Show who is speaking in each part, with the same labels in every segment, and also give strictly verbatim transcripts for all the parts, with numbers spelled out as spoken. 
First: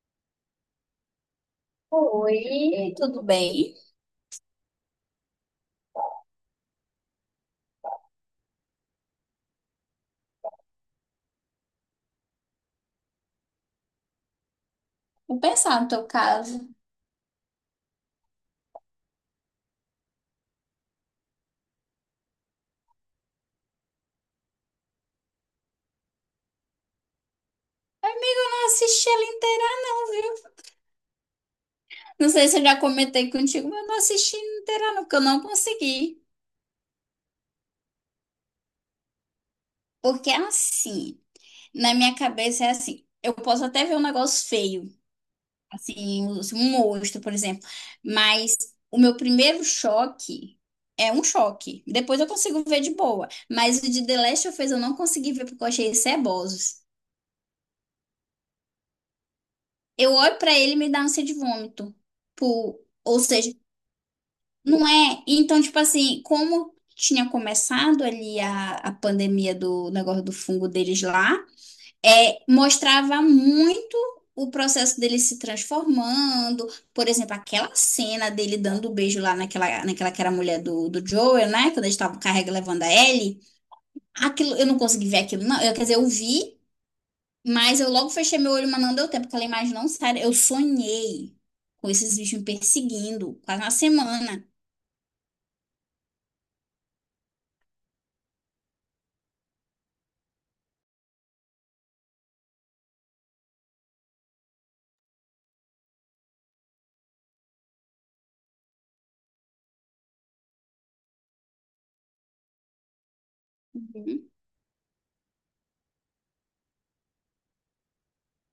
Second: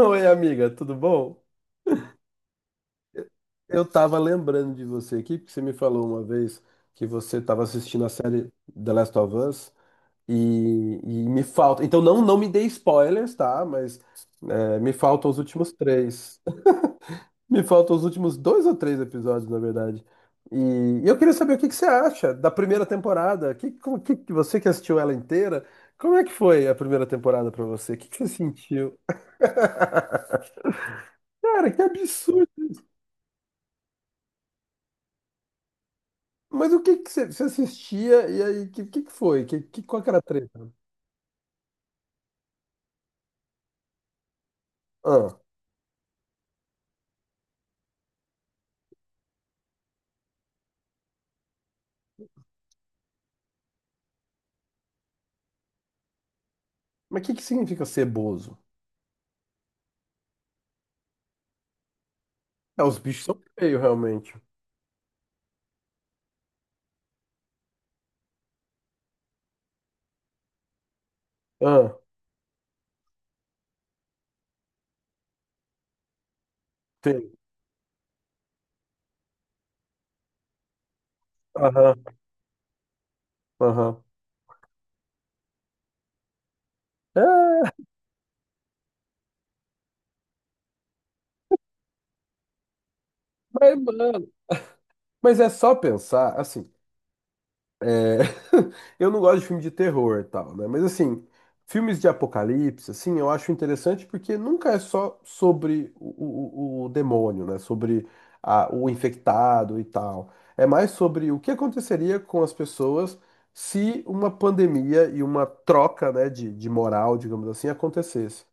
Speaker 1: Oi, amiga, tudo bom?
Speaker 2: Oi, tudo.
Speaker 1: Eu tava lembrando de você aqui, porque você me falou uma vez que você tava assistindo a série The Last of Us e, e me falta. Então não, não me dê spoilers, tá? Mas é, me faltam os últimos três. Me faltam os últimos dois ou três episódios, na verdade. E, eu queria saber o que que você acha da primeira temporada. Que, como- que, que você que assistiu ela inteira, como é que foi a primeira temporada pra você? O que que você
Speaker 2: Não
Speaker 1: sentiu?
Speaker 2: assisti ela inteira, não, viu?
Speaker 1: Cara, que
Speaker 2: Não sei
Speaker 1: absurdo!
Speaker 2: se eu já comentei contigo, mas eu não assisti inteira, não, porque eu não consegui.
Speaker 1: Mas o que que você você assistia e aí, o que, que que foi? Que, que, qual que era a
Speaker 2: Porque é
Speaker 1: treta?
Speaker 2: assim, na minha cabeça é assim. Eu posso até ver um negócio feio,
Speaker 1: Ah,
Speaker 2: assim, um um monstro, por exemplo. Mas o meu primeiro choque é um choque. Depois eu consigo ver de boa. Mas o de The Last of Us eu não consegui ver porque eu achei cebosos.
Speaker 1: mas o que que significa ser bozo?
Speaker 2: Eu olho pra ele e me dá ânsia de vômito. Pô,
Speaker 1: É, os
Speaker 2: ou
Speaker 1: bichos são
Speaker 2: seja.
Speaker 1: feios, realmente.
Speaker 2: Não é? Então, tipo assim, como tinha começado ali a, a pandemia do negócio do fungo deles lá,
Speaker 1: Ah,
Speaker 2: é, mostrava muito o processo dele se transformando. Por
Speaker 1: tem.
Speaker 2: exemplo, aquela cena dele dando o beijo lá naquela, naquela que era a mulher do, do Joel, né? Quando eles
Speaker 1: Aham,
Speaker 2: estavam carregando, levando a Ellie.
Speaker 1: aham.
Speaker 2: Aquilo, eu não consegui ver aquilo, não. Eu, quer dizer, eu vi,
Speaker 1: É,
Speaker 2: mas eu logo fechei meu olho, mas não deu tempo, porque aquela imagem não sai. Eu sonhei com esses bichos me perseguindo quase uma
Speaker 1: mas, mano,
Speaker 2: semana.
Speaker 1: mas é só pensar, assim. É. Eu não gosto de filme de terror e tal, né? Mas assim, filmes de apocalipse, assim, eu acho interessante porque nunca é só sobre o, o- o demônio, né? Sobre a- o infectado e tal. É mais sobre o que aconteceria com as pessoas se uma pandemia e uma troca, né, de, de moral, digamos assim, acontecesse.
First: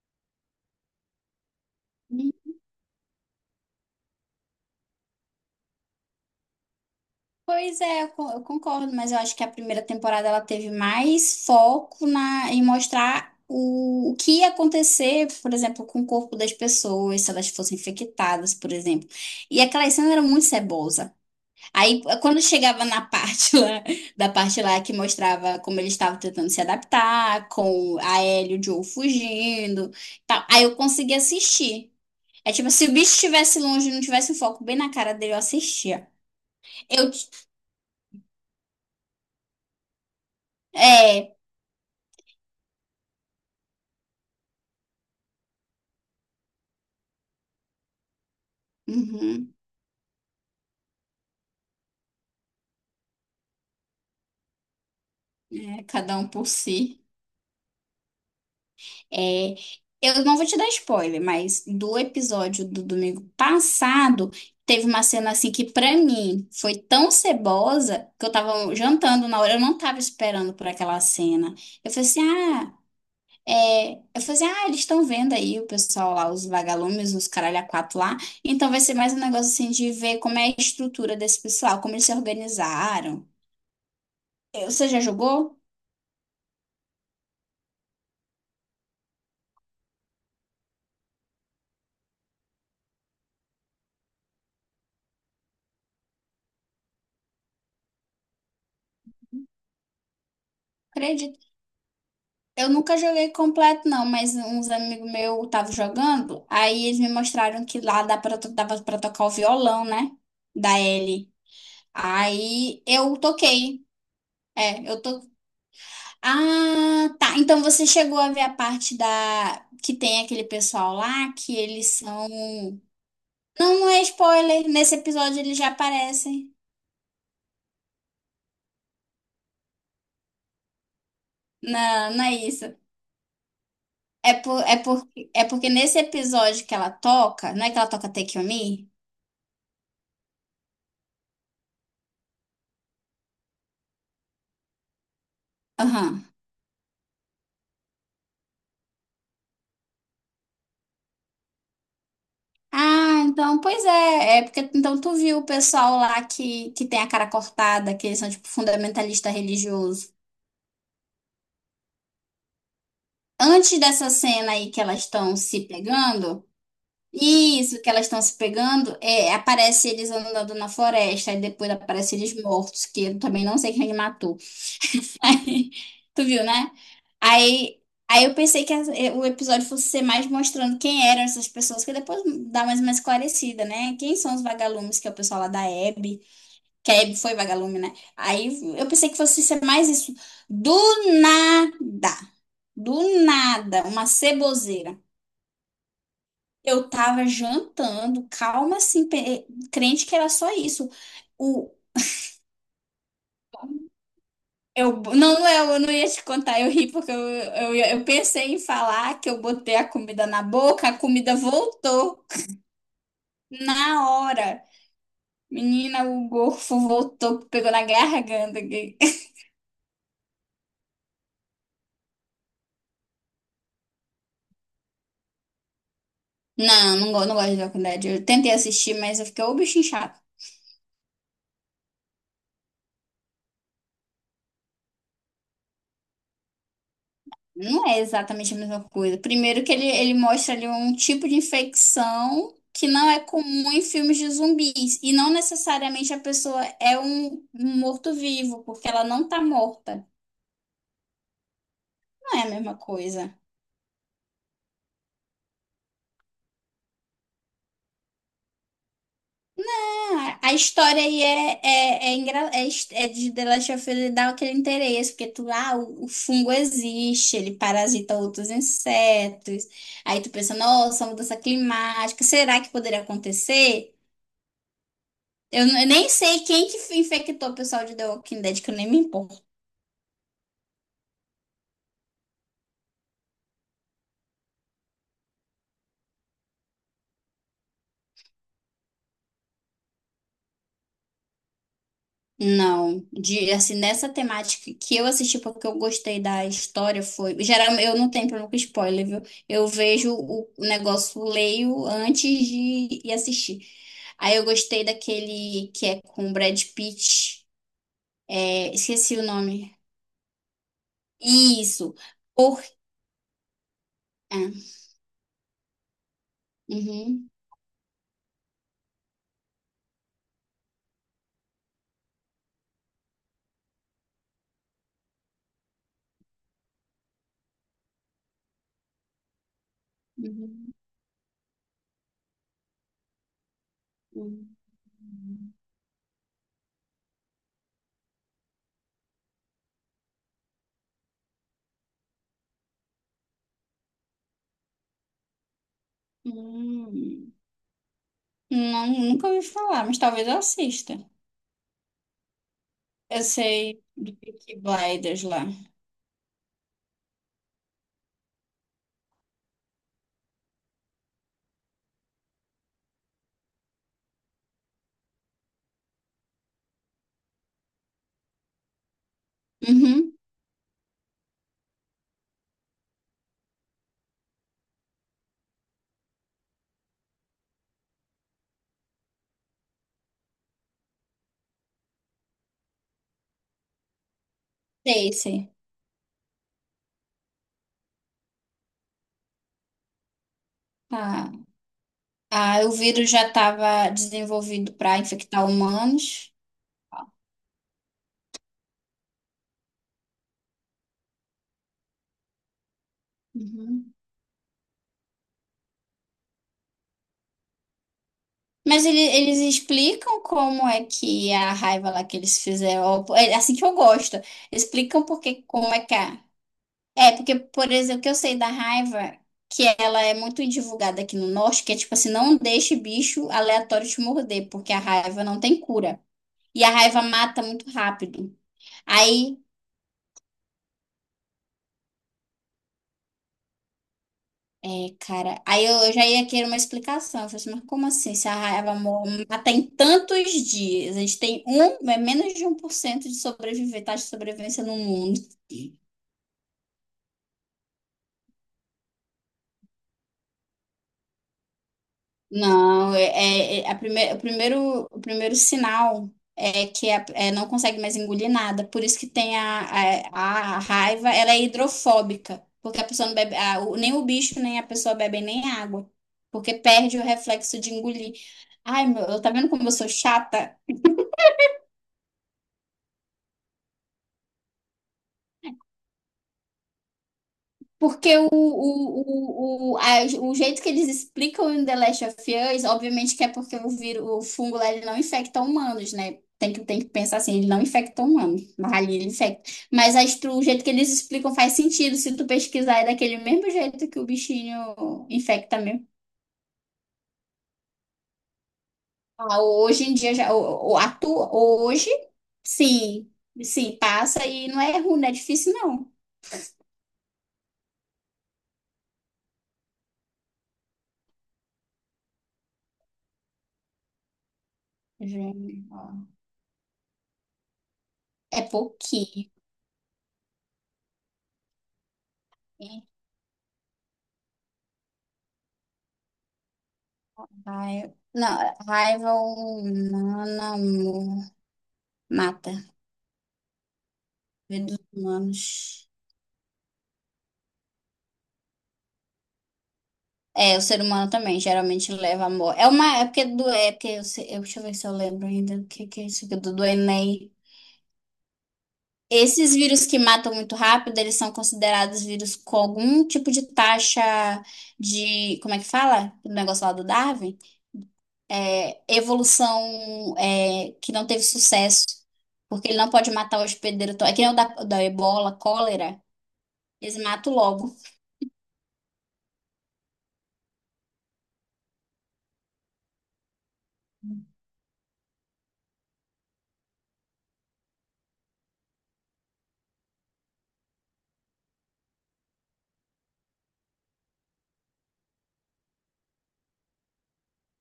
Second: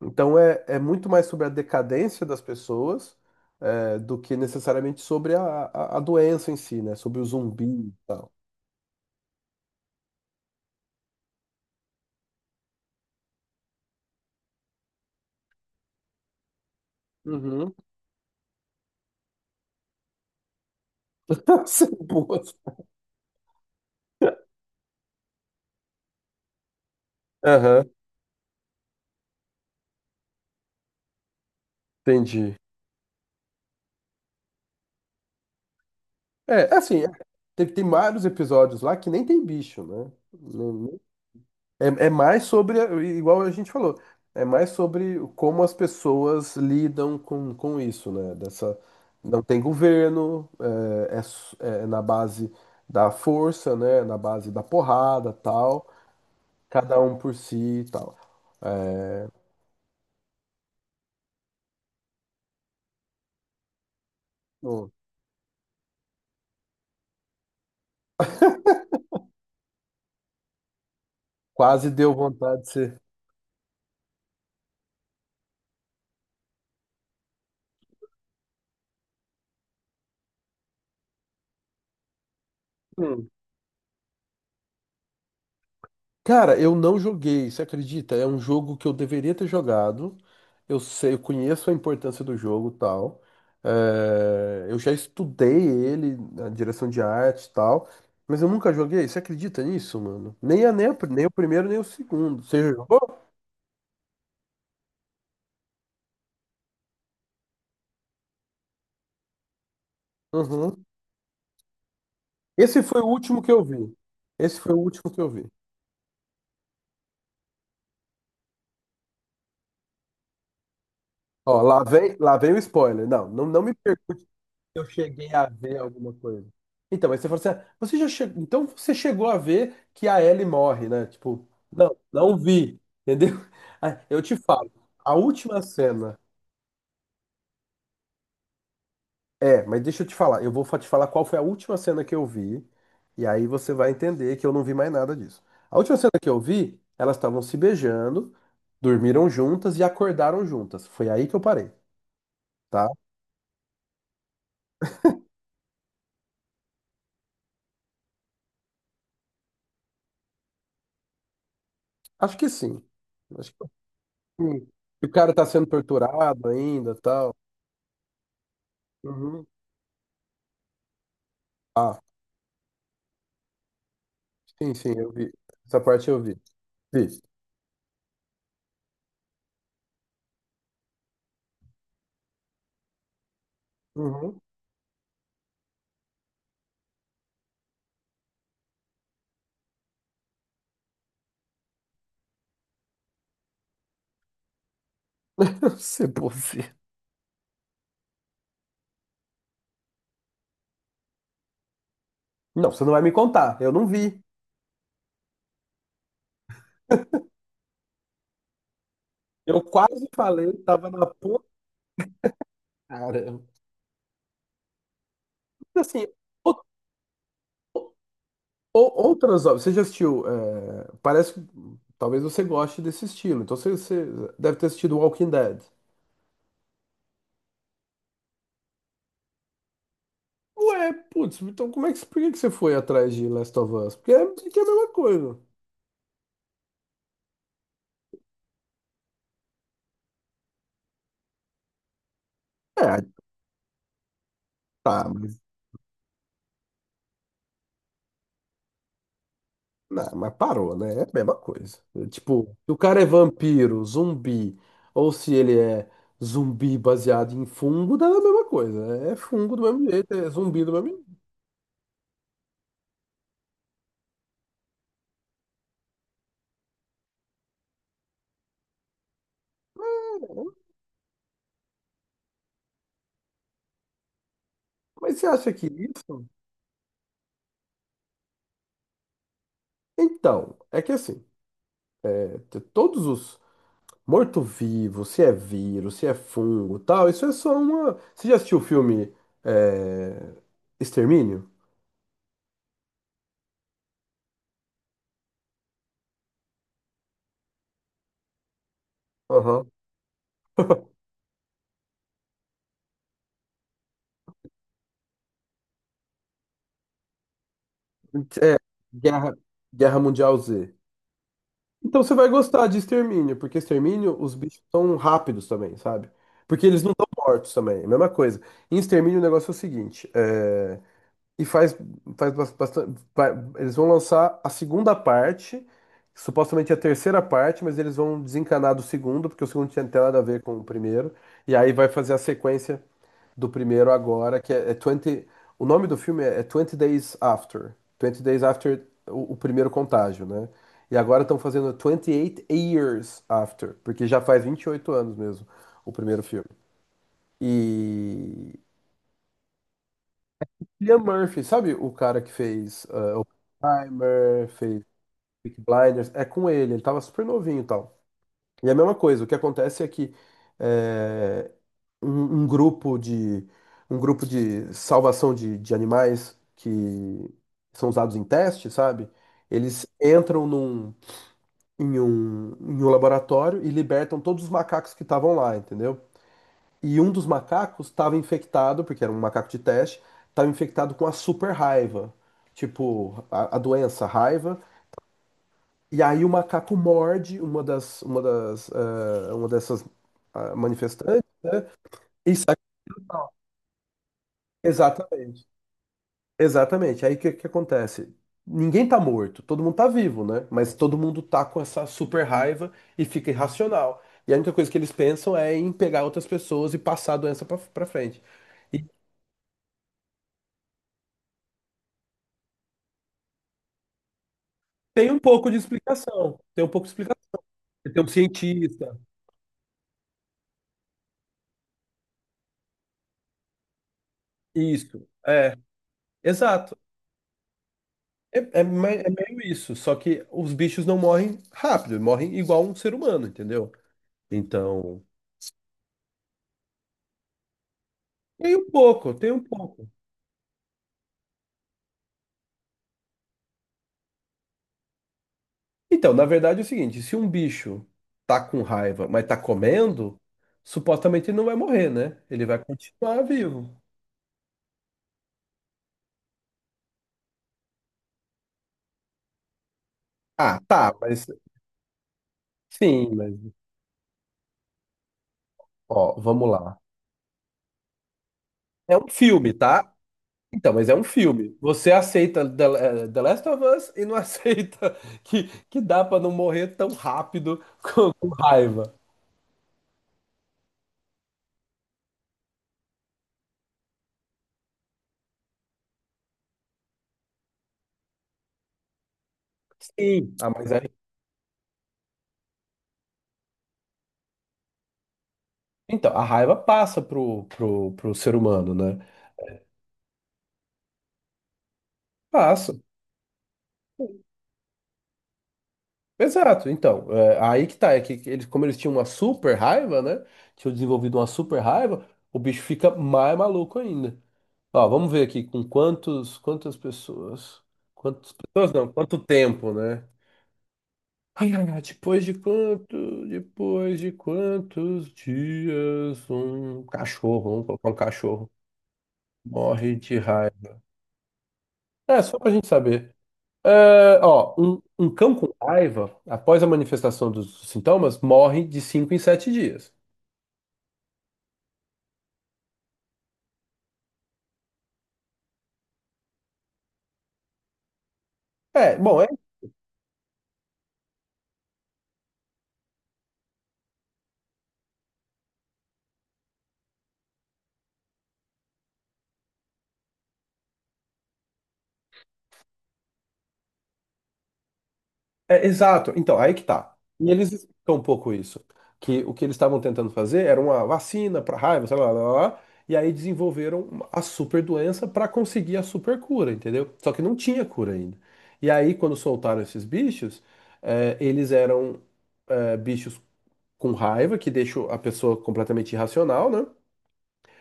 Speaker 1: Então é, é muito mais sobre a decadência das
Speaker 2: Uhum.
Speaker 1: pessoas, é, do que necessariamente sobre a, a, a doença em si, né? Sobre o
Speaker 2: Pois
Speaker 1: zumbi.
Speaker 2: é, eu con- eu concordo, mas eu acho que a primeira temporada ela teve mais foco na, em mostrar o, o que ia acontecer, por exemplo, com o corpo das pessoas, se elas
Speaker 1: Uhum.
Speaker 2: fossem infectadas, por exemplo. E aquela cena era muito cebosa. Aí, eh, quando
Speaker 1: Ceboso.
Speaker 2: chegava na parte lá, da parte lá que mostrava como eles estavam tentando se adaptar,
Speaker 1: Aham,
Speaker 2: com a Ellie e o Joe fugindo, e tal, aí eu conseguia assistir. É
Speaker 1: entendi.
Speaker 2: tipo, se o bicho estivesse longe e não tivesse o foco bem na cara dele, eu assistia.
Speaker 1: É, é assim, é,
Speaker 2: Eu,
Speaker 1: tem, tem vários episódios lá que nem tem bicho, né? Não- não-
Speaker 2: é.
Speaker 1: é, é mais sobre, igual a gente falou, é mais sobre como as pessoas lidam com, com isso, né? Dessa, não
Speaker 2: Uhum.
Speaker 1: tem governo, é, é s- é na base da força, né? Na base da porrada,
Speaker 2: É,
Speaker 1: tal.
Speaker 2: cada um por
Speaker 1: Cada
Speaker 2: si.
Speaker 1: um por si e tal.
Speaker 2: É, eu não vou te dar spoiler, mas do episódio do domingo passado, teve
Speaker 1: Pô,
Speaker 2: uma cena assim que pra mim foi tão cebosa que eu tava jantando na hora, eu não tava esperando por aquela cena.
Speaker 1: quase
Speaker 2: Eu falei
Speaker 1: deu
Speaker 2: assim,
Speaker 1: vontade de
Speaker 2: ah,
Speaker 1: ser.
Speaker 2: é... eu falei assim, ah, eles estão vendo aí o pessoal lá, os vagalumes, os caralho a quatro lá, então vai ser mais um negócio assim de ver como é a estrutura desse pessoal, como eles se organizaram.
Speaker 1: Hum.
Speaker 2: Eh, Você já jogou?
Speaker 1: Cara, eu não joguei, você acredita? É um jogo que eu deveria ter jogado. Eu sei, eu conheço a importância do jogo, e tal. É, eu já estudei ele, a direção de arte, e tal, mas eu nunca joguei. Você acredita nisso, mano? Nem a, nem a- nem o primeiro nem o segundo. Você
Speaker 2: Eu
Speaker 1: já
Speaker 2: nunca
Speaker 1: jogou?
Speaker 2: joguei completo, não, mas uns amigos meus estavam jogando, aí eles me mostraram que lá dá pra, to- dava pra tocar o violão, né? Da
Speaker 1: Uhum.
Speaker 2: Ellie.
Speaker 1: Esse
Speaker 2: Aí
Speaker 1: foi o
Speaker 2: eu
Speaker 1: último que eu
Speaker 2: toquei.
Speaker 1: vi. Esse foi o
Speaker 2: É, eu
Speaker 1: último que
Speaker 2: tô.
Speaker 1: eu vi.
Speaker 2: Ah, tá. Então você chegou a ver a parte da. Que tem aquele pessoal lá que
Speaker 1: Ó, lá
Speaker 2: eles
Speaker 1: vem, lá vem o
Speaker 2: são.
Speaker 1: spoiler. Não, não, não me.
Speaker 2: Não, não é spoiler.
Speaker 1: Eu
Speaker 2: Nesse
Speaker 1: cheguei
Speaker 2: episódio
Speaker 1: a
Speaker 2: eles já
Speaker 1: ver alguma coisa.
Speaker 2: aparecem.
Speaker 1: Então, mas você falou assim, ah, você já chegou, então você chegou a ver que a Ellie morre, né? Tipo, não,
Speaker 2: Não, não é
Speaker 1: não
Speaker 2: isso.
Speaker 1: vi, entendeu? Ah, eu
Speaker 2: É,
Speaker 1: te
Speaker 2: por,
Speaker 1: falo,
Speaker 2: é, por,
Speaker 1: a
Speaker 2: é
Speaker 1: última
Speaker 2: porque nesse
Speaker 1: cena.
Speaker 2: episódio que ela toca. Não é que ela toca Take On Me?
Speaker 1: É, mas deixa eu te falar, eu vou fa- te falar qual foi a última cena que eu vi, e aí você vai entender que eu não vi mais nada disso. A última cena
Speaker 2: Aham.
Speaker 1: que eu vi, elas estavam se beijando, dormiram juntas e acordaram juntas. Foi aí que eu parei, tá?
Speaker 2: Ah, então, pois é, é porque então tu viu o pessoal lá que, que tem a cara cortada, que eles são tipo fundamentalista religioso.
Speaker 1: Acho que sim. Acho que
Speaker 2: Antes dessa cena
Speaker 1: sim.
Speaker 2: aí que elas
Speaker 1: E o cara
Speaker 2: estão
Speaker 1: tá
Speaker 2: se
Speaker 1: sendo
Speaker 2: pegando,
Speaker 1: torturado ainda, tal.
Speaker 2: isso que elas estão se pegando, é,
Speaker 1: Uhum.
Speaker 2: aparece eles andando na floresta e depois
Speaker 1: Ah,
Speaker 2: aparece eles mortos, que eu também não sei quem matou.
Speaker 1: sim, sim, eu vi.
Speaker 2: Aí,
Speaker 1: Essa parte eu
Speaker 2: tu
Speaker 1: vi.
Speaker 2: viu, né?
Speaker 1: Vi.
Speaker 2: Aí, aí eu pensei que as- eh, o episódio fosse ser mais mostrando quem eram essas pessoas, que depois dá mais uma esclarecida, né? Quem são
Speaker 1: Uhum.
Speaker 2: os vagalumes, que é o pessoal lá da Hebe. Que a Abby foi vagalume, né? Aí eu pensei que fosse ser mais isso. Do nada. Do nada. Uma ceboseira.
Speaker 1: Ser você.
Speaker 2: Eu tava jantando, calma assim, pe- crente que era só isso. O,
Speaker 1: Não, você não vai me contar. Eu não vi.
Speaker 2: eu, não, Léo, eu não ia te contar, eu ri porque eu, eu, eu pensei em falar que eu
Speaker 1: Eu
Speaker 2: botei a
Speaker 1: quase
Speaker 2: comida na
Speaker 1: falei, tava
Speaker 2: boca, a
Speaker 1: na
Speaker 2: comida
Speaker 1: ponta.
Speaker 2: voltou
Speaker 1: Caramba.
Speaker 2: na hora.
Speaker 1: Assim,
Speaker 2: Menina, o
Speaker 1: ou-
Speaker 2: gorfo voltou, pegou na garganta.
Speaker 1: ou- outras obras. Você já assistiu? É, parece que talvez você goste desse estilo. Então você, você deve ter assistido Walking Dead.
Speaker 2: Não, não, go- não gosto de Walking Dead. Eu tentei assistir, mas eu fiquei, ô, bichinho chato.
Speaker 1: Ué, putz, então como é que, por que que você foi atrás de Last of Us? Porque é, porque é a mesma coisa.
Speaker 2: Não é exatamente a mesma coisa. Primeiro que ele, ele mostra ali um tipo de infecção que
Speaker 1: É,
Speaker 2: não é comum em filmes de zumbis.
Speaker 1: tá.
Speaker 2: E não necessariamente a pessoa é um, um morto-vivo, porque ela não tá
Speaker 1: Não,
Speaker 2: morta.
Speaker 1: mas parou, né? É a mesma coisa. É,
Speaker 2: Não é a
Speaker 1: tipo, se o
Speaker 2: mesma
Speaker 1: cara é
Speaker 2: coisa.
Speaker 1: vampiro, zumbi, ou se ele é zumbi baseado em fungo, dá a mesma coisa. É fungo do mesmo jeito, é
Speaker 2: Ah, a
Speaker 1: zumbi do mesmo
Speaker 2: história
Speaker 1: jeito.
Speaker 2: aí é, é, é, engra- é, his- é de The Last of Us ele aquele interesse, porque tu, ah, o, o fungo existe, ele parasita outros insetos. Aí
Speaker 1: É.
Speaker 2: tu pensa, nossa, mudança climática, será que poderia acontecer?
Speaker 1: Mas você acha
Speaker 2: Eu,
Speaker 1: que
Speaker 2: n- eu nem
Speaker 1: isso?
Speaker 2: sei quem que infectou o pessoal de The Walking Dead, que eu nem me importo.
Speaker 1: Então, é que assim, é, t- todos os morto-vivos, se é vírus, se é fungo, tal, isso é só uma. Você já assistiu o filme é, Extermínio?
Speaker 2: Não, de assim nessa temática que eu assisti porque eu gostei da história foi, geral eu não tenho problema com spoiler, viu? Eu
Speaker 1: Aham.
Speaker 2: vejo o o negócio, leio antes de ir assistir. Aí eu gostei daquele que é com o Brad Pitt,
Speaker 1: É,
Speaker 2: é, esqueci o
Speaker 1: Guerra,
Speaker 2: nome.
Speaker 1: Guerra Mundial Z.
Speaker 2: Isso.
Speaker 1: Então você vai
Speaker 2: Por...
Speaker 1: gostar de Extermínio, porque Extermínio os bichos
Speaker 2: É.
Speaker 1: são rápidos também, sabe? Porque eles não estão
Speaker 2: Uhum,
Speaker 1: mortos também, é a mesma coisa. Em Extermínio o negócio é o seguinte, é, e faz, faz bastante, eles vão lançar a segunda parte, supostamente a terceira parte, mas eles vão desencanar do segundo, porque o segundo não tinha nada a ver com o
Speaker 2: uhum,
Speaker 1: primeiro, e aí vai fazer a sequência do primeiro agora,
Speaker 2: uhum.
Speaker 1: que é, é vinte. O nome do filme é, é twenty Days After. twenty Days After o, o primeiro contágio, né? E agora estão fazendo vinte e oito Years After, porque já faz vinte e oito anos mesmo o primeiro filme.
Speaker 2: Hum.
Speaker 1: E.
Speaker 2: Não, nunca ouvi falar, mas talvez eu assista.
Speaker 1: Cillian Murphy, sabe o cara que fez
Speaker 2: Eu
Speaker 1: uh,
Speaker 2: sei do
Speaker 1: Primer,
Speaker 2: Peaky
Speaker 1: fez
Speaker 2: Blinders lá.
Speaker 1: Peaky Blinders? É com ele, ele tava super novinho e tal. E é a mesma coisa, o que acontece é que. Eh, um, um grupo de um grupo de salvação de, de animais que são usados em teste, sabe? Eles
Speaker 2: Uhum,
Speaker 1: entram num, em um, em um, laboratório e libertam todos os macacos que estavam lá, entendeu? E um dos macacos estava infectado, porque era um macaco de teste, estava infectado com a super raiva, tipo a, a doença, a raiva.
Speaker 2: sei, sei.
Speaker 1: E aí o macaco morde uma das uma das eh, uma dessas ah, manifestantes,
Speaker 2: Ah,
Speaker 1: né? E sai
Speaker 2: ah, o vírus já estava desenvolvido para infectar
Speaker 1: exatamente.
Speaker 2: humanos.
Speaker 1: Exatamente. Aí o que, que acontece? Ninguém tá morto, todo mundo tá vivo, né? Mas todo mundo tá com essa super raiva e fica
Speaker 2: Uhum.
Speaker 1: irracional. E a única coisa que eles pensam é em pegar outras pessoas e passar a doença pra, pra frente. E
Speaker 2: Mas ele- eles explicam como é que a raiva lá que eles fizeram, ó, é assim que eu gosto, explicam
Speaker 1: tem um
Speaker 2: porque
Speaker 1: pouco de
Speaker 2: como é que é.
Speaker 1: explicação. Tem um pouco de
Speaker 2: É,
Speaker 1: explicação.
Speaker 2: porque, por exemplo,
Speaker 1: Tem
Speaker 2: o
Speaker 1: um
Speaker 2: que eu sei da
Speaker 1: cientista.
Speaker 2: raiva, que ela é muito divulgada aqui no norte, que é tipo assim, não deixe bicho aleatório te morder, porque a
Speaker 1: Isso.
Speaker 2: raiva não
Speaker 1: É,
Speaker 2: tem cura. E a
Speaker 1: exato.
Speaker 2: raiva mata muito rápido.
Speaker 1: É, é me- é
Speaker 2: Aí,
Speaker 1: meio isso. Só que os bichos não morrem rápido, morrem igual um ser humano, entendeu?
Speaker 2: é,
Speaker 1: Então,
Speaker 2: cara. Aí eu, eu já ia querer uma explicação. Eu falei assim, mas como assim? Se a
Speaker 1: tem um
Speaker 2: raiva mo-
Speaker 1: pouco, tem um
Speaker 2: mata em
Speaker 1: pouco.
Speaker 2: tantos dias, a gente tem um, é menos de um por cento de sobreviver, taxa de sobrevivência no mundo.
Speaker 1: Então, na verdade é o seguinte, se um bicho tá com raiva, mas tá comendo, supostamente ele não vai morrer, né? Ele vai
Speaker 2: Não, é,
Speaker 1: continuar
Speaker 2: é-
Speaker 1: vivo.
Speaker 2: é a prime- o primeiro, o primeiro sinal é que a- é, não consegue mais engolir nada. Por isso que tem a, a, a
Speaker 1: Ah, tá,
Speaker 2: raiva,
Speaker 1: mas
Speaker 2: ela é hidrofóbica, porque a pessoa
Speaker 1: sim,
Speaker 2: não
Speaker 1: mas
Speaker 2: bebe, a- o- nem o bicho, nem a pessoa bebem nem água,
Speaker 1: ó, vamos
Speaker 2: porque
Speaker 1: lá.
Speaker 2: perde o reflexo de engolir. Ai,
Speaker 1: É
Speaker 2: meu,
Speaker 1: um
Speaker 2: eu- tá vendo
Speaker 1: filme,
Speaker 2: como eu sou
Speaker 1: tá?
Speaker 2: chata?
Speaker 1: Então, mas é um filme. Você aceita The, eh, The Last of Us e não aceita que, que dá pra não morrer tão rápido com,
Speaker 2: Porque
Speaker 1: com
Speaker 2: o,
Speaker 1: raiva.
Speaker 2: o, o, o, a- o jeito que eles explicam em The Last of Us, obviamente que é porque o vírus, o fungo lá, ele não infecta humanos, né? Tem que, tem que pensar assim, ele não infecta humanos, mas ali ele infecta. Mas a
Speaker 1: Sim.
Speaker 2: estru- o
Speaker 1: Ah,
Speaker 2: jeito
Speaker 1: mas
Speaker 2: que
Speaker 1: aí,
Speaker 2: eles explicam faz sentido, se tu pesquisar, é daquele mesmo jeito que o bichinho infecta mesmo.
Speaker 1: então, a raiva passa pro, pro, pro ser humano, né?
Speaker 2: Ah, hoje em dia, já, o, o, atu- hoje,
Speaker 1: Passa.
Speaker 2: sim, sim, passa e não é ruim, não é difícil não.
Speaker 1: Exato, então, é, aí que tá, é que eles, como eles tinham uma super raiva, né? Tinham desenvolvido uma super raiva, o bicho fica mais maluco ainda. Ó, vamos ver aqui com
Speaker 2: Gente, ó.
Speaker 1: quantos, quantas pessoas. Quantas
Speaker 2: É
Speaker 1: pessoas não, quanto
Speaker 2: pouquinho.
Speaker 1: tempo, né? Ai, ai, ai, depois de quanto, depois de quantos dias um cachorro, vamos colocar
Speaker 2: Raiva,
Speaker 1: um cachorro,
Speaker 2: não, raiva
Speaker 1: morre de
Speaker 2: humana,
Speaker 1: raiva.
Speaker 2: amor,
Speaker 1: É, só pra
Speaker 2: mata.
Speaker 1: gente saber. É, ó,
Speaker 2: Vida
Speaker 1: um,
Speaker 2: dos
Speaker 1: um cão com
Speaker 2: humanos.
Speaker 1: raiva, após a manifestação dos sintomas, morre de cinco em sete dias.
Speaker 2: É, o ser humano também geralmente leva amor. É uma, é porque do, é porque eu, sei- eu- deixa eu ver se eu lembro ainda o que, que é isso aqui do, do Enem.
Speaker 1: É, bom, é,
Speaker 2: Esses vírus que matam muito rápido, eles são considerados vírus com algum tipo de taxa de, como é que fala? O negócio lá do Darwin? É, evolução, é, que não teve sucesso. Porque ele não pode matar o hospedeiro. to- É que nem o da, da Ebola,
Speaker 1: é
Speaker 2: cólera.
Speaker 1: exato. Então, aí que tá.
Speaker 2: Eles
Speaker 1: E
Speaker 2: matam
Speaker 1: eles
Speaker 2: logo.
Speaker 1: explicam um pouco isso. Que o que eles estavam tentando fazer era uma vacina para raiva, sei lá, lá, lá, lá, e aí desenvolveram uma- a super doença para conseguir a super cura, entendeu? Só que não tinha cura ainda. E aí, quando soltaram esses bichos, é, eles eram, é, bichos com raiva, que deixam a pessoa completamente irracional, né?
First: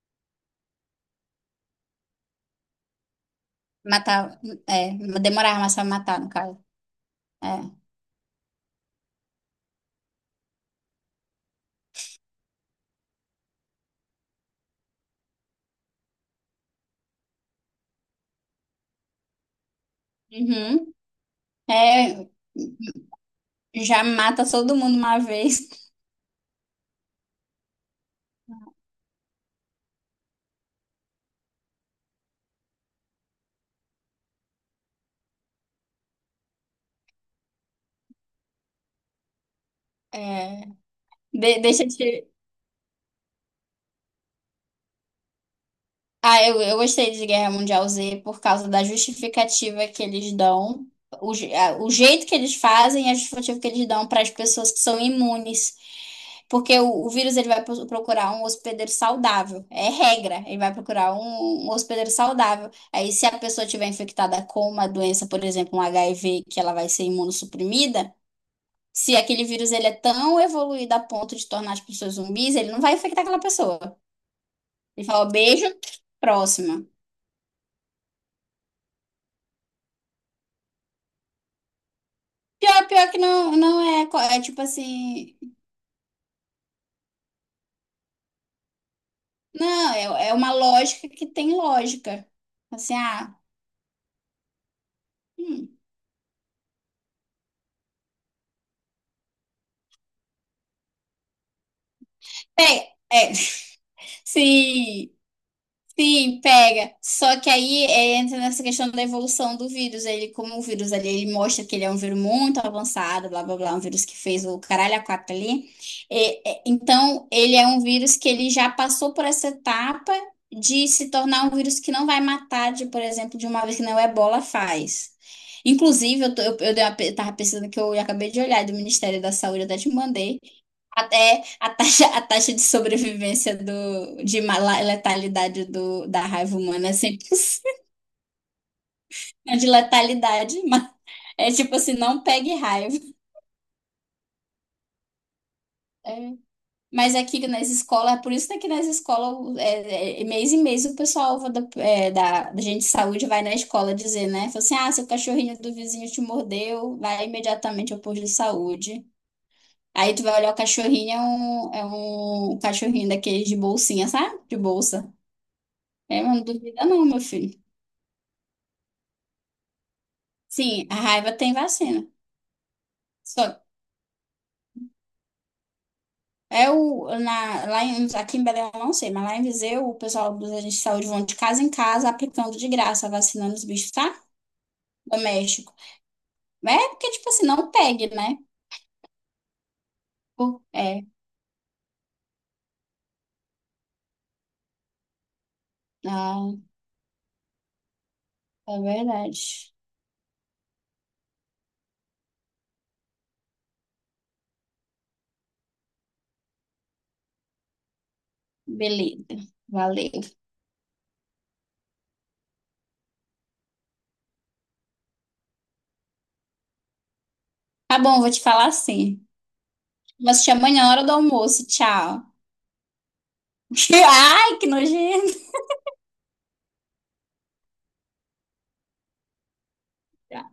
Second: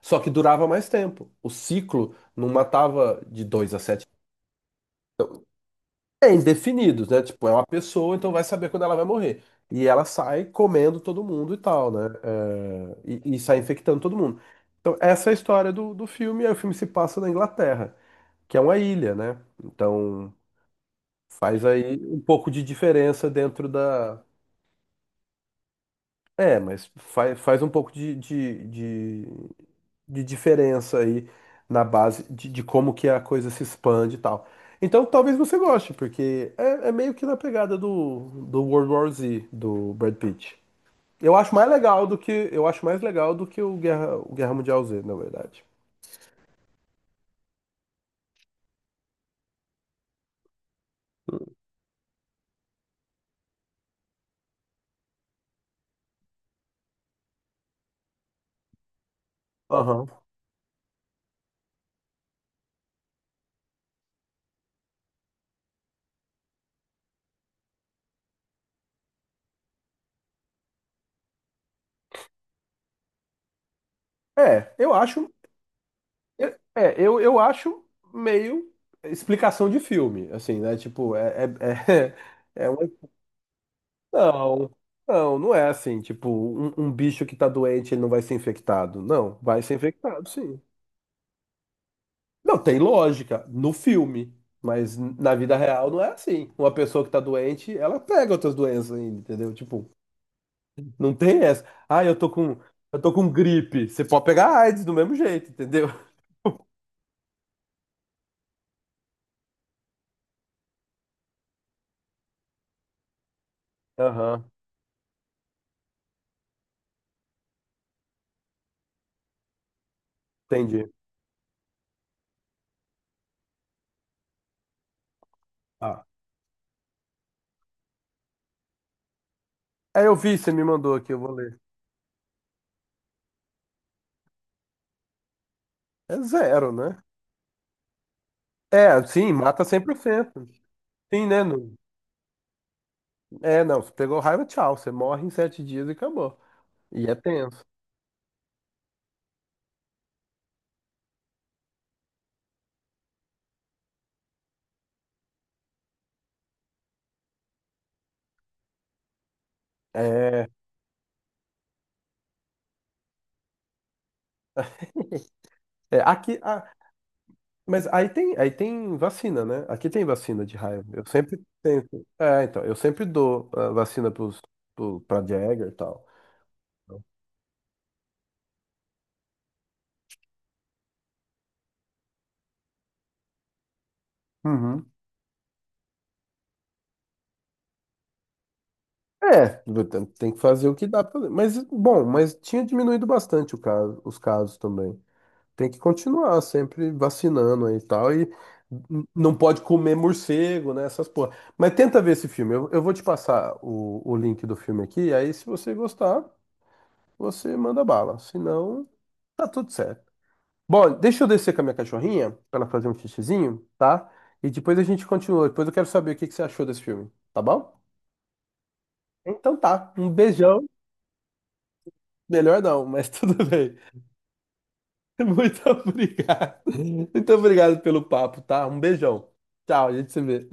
Speaker 1: Só que durava mais tempo. O ciclo não matava de dois a sete.
Speaker 2: Matar, é, demorar mais pra matar, no
Speaker 1: É
Speaker 2: caso.
Speaker 1: indefinido, né? Tipo, é uma
Speaker 2: É.
Speaker 1: pessoa, então vai saber quando ela vai morrer. E ela sai comendo todo mundo e tal, né? É, e, e sai infectando todo mundo. Então, essa é a história do, do filme. Aí o filme se passa na Inglaterra, que é uma ilha, né? Então,
Speaker 2: Uhum.
Speaker 1: faz aí um
Speaker 2: É,
Speaker 1: pouco de diferença dentro
Speaker 2: já
Speaker 1: da.
Speaker 2: mata todo mundo uma vez.
Speaker 1: É, mas faz, faz um pouco de, de, de de diferença aí na base de, de como que a coisa se expande e tal. Então talvez você goste, porque é, é meio que na pegada do, do World War Z, do Brad Pitt.
Speaker 2: É,
Speaker 1: Eu acho
Speaker 2: de-
Speaker 1: mais
Speaker 2: deixa de
Speaker 1: legal do que eu acho mais legal do que o Guerra, o Guerra Mundial Z, na verdade.
Speaker 2: Ah, eu, eu gostei de Guerra Mundial Z por causa da justificativa que eles dão, o, je- a- o jeito que eles fazem e a justificativa que eles dão para as pessoas que são imunes. Porque o, o vírus ele vai pro- procurar um hospedeiro saudável, é
Speaker 1: Aham.
Speaker 2: regra, ele vai procurar um, um hospedeiro saudável. Aí, se a pessoa tiver infectada com uma doença, por exemplo, um H I V, que ela vai ser imunossuprimida, se aquele vírus ele é tão evoluído a ponto de tornar as pessoas zumbis, ele não vai infectar aquela pessoa.
Speaker 1: É, eu
Speaker 2: Ele
Speaker 1: acho
Speaker 2: fala, beijo,
Speaker 1: eu-
Speaker 2: próxima.
Speaker 1: é, eu, eu acho meio explicação de filme, assim, né? Tipo, é, é, é, é
Speaker 2: Pior,
Speaker 1: uma.
Speaker 2: pior que não, não é, co- é tipo
Speaker 1: Não,
Speaker 2: assim,
Speaker 1: não, não é assim. Tipo, um, um bicho que tá doente, ele não vai ser infectado. Não, vai ser
Speaker 2: não,
Speaker 1: infectado,
Speaker 2: é, é uma
Speaker 1: sim.
Speaker 2: lógica que tem lógica.
Speaker 1: Não, tem
Speaker 2: Assim, ah,
Speaker 1: lógica no filme, mas na vida
Speaker 2: hum,
Speaker 1: real não é assim. Uma pessoa que tá doente, ela pega outras doenças ainda, entendeu? Tipo, não tem essa. Ah, eu tô com,
Speaker 2: é,
Speaker 1: eu tô com
Speaker 2: é,
Speaker 1: gripe. Você pode pegar AIDS do
Speaker 2: sim.
Speaker 1: mesmo jeito, entendeu?
Speaker 2: Sim, pega. Só que aí é, entra nessa questão da evolução do vírus. Ele, como o vírus ali, ele mostra que ele é um vírus muito avançado, blá blá blá, um vírus que fez
Speaker 1: Aham,
Speaker 2: o caralho a quatro ali. É, é, então, ele é um vírus que ele já passou por essa etapa de
Speaker 1: entendi.
Speaker 2: se tornar um vírus que não vai matar, de, por exemplo, de uma vez que não o Ebola faz.
Speaker 1: Ah.
Speaker 2: Inclusive, eu, tô- eu, eu dei uma pe- tava pesquisando que eu acabei de olhar do Ministério da Saúde, eu até te
Speaker 1: É, eu vi,
Speaker 2: mandei.
Speaker 1: você me mandou aqui, eu vou
Speaker 2: Até
Speaker 1: ler.
Speaker 2: a taxa, a taxa de sobrevivência do, de ma- la- letalidade do,
Speaker 1: É
Speaker 2: da raiva
Speaker 1: zero,
Speaker 2: humana é
Speaker 1: né?
Speaker 2: cem por cento
Speaker 1: É, sim, mata
Speaker 2: de
Speaker 1: cem por cento.
Speaker 2: letalidade, mas
Speaker 1: Sim, né?
Speaker 2: é
Speaker 1: Não.
Speaker 2: tipo assim, não pegue raiva.
Speaker 1: É, não, você pegou raiva, tchau. Você morre em sete dias e
Speaker 2: É.
Speaker 1: acabou. E é
Speaker 2: Mas aqui
Speaker 1: tenso.
Speaker 2: nas escolas, por isso que aqui nas escolas, é, é, mês em mês, o pessoal da, é, da, da gente de saúde vai na escola dizer, né? Fala assim, ah, seu cachorrinho do vizinho te mordeu, vai imediatamente ao posto de saúde. Aí tu vai
Speaker 1: É,
Speaker 2: olhar o cachorrinho, é um, é um cachorrinho daqueles de bolsinha, sabe? De bolsa.
Speaker 1: é,
Speaker 2: É,
Speaker 1: aqui,
Speaker 2: mas não
Speaker 1: ah,
Speaker 2: duvida não, meu filho.
Speaker 1: mas aí tem, aí tem vacina, né? Aqui tem vacina de raiva.
Speaker 2: Sim, a
Speaker 1: Eu
Speaker 2: raiva
Speaker 1: sempre
Speaker 2: tem
Speaker 1: tento.
Speaker 2: vacina.
Speaker 1: É, então, eu sempre dou
Speaker 2: Só
Speaker 1: ah, vacina pros, pro, pra Jagger e tal.
Speaker 2: é o na, lá em, Aqui em Belém eu não sei, mas lá em Viseu o pessoal dos agentes de saúde vão de casa em casa aplicando de graça, vacinando os bichos, tá?
Speaker 1: Uhum.
Speaker 2: Doméstico. É porque, tipo assim, não pegue, né?
Speaker 1: É, tem tem que
Speaker 2: Por-
Speaker 1: fazer o que dá
Speaker 2: É,
Speaker 1: pra fazer. Mas, bom, mas tinha diminuído bastante o caso, os casos também. Tem que continuar
Speaker 2: não,
Speaker 1: sempre vacinando aí e tal. E
Speaker 2: é
Speaker 1: n- não pode
Speaker 2: verdade.
Speaker 1: comer morcego, né? Essas porra. Mas tenta ver esse filme. Eu, eu vou te passar o, o link do filme aqui. Aí, se você gostar, você manda bala. Se não,
Speaker 2: Beleza,
Speaker 1: tá tudo certo.
Speaker 2: valeu.
Speaker 1: Bom, deixa eu descer com a minha cachorrinha pra ela fazer um xixizinho, tá? E depois a gente continua. Depois eu quero saber o que que você achou desse filme, tá bom?
Speaker 2: Tá bom, vou te falar assim.
Speaker 1: Então tá. Um
Speaker 2: Mas te
Speaker 1: beijão.
Speaker 2: amanhã na hora do almoço, tchau.
Speaker 1: Melhor não, mas tudo bem.
Speaker 2: Ai, que nojento.
Speaker 1: Muito obrigado. Muito obrigado pelo papo, tá? Um beijão. Tchau, a gente se vê.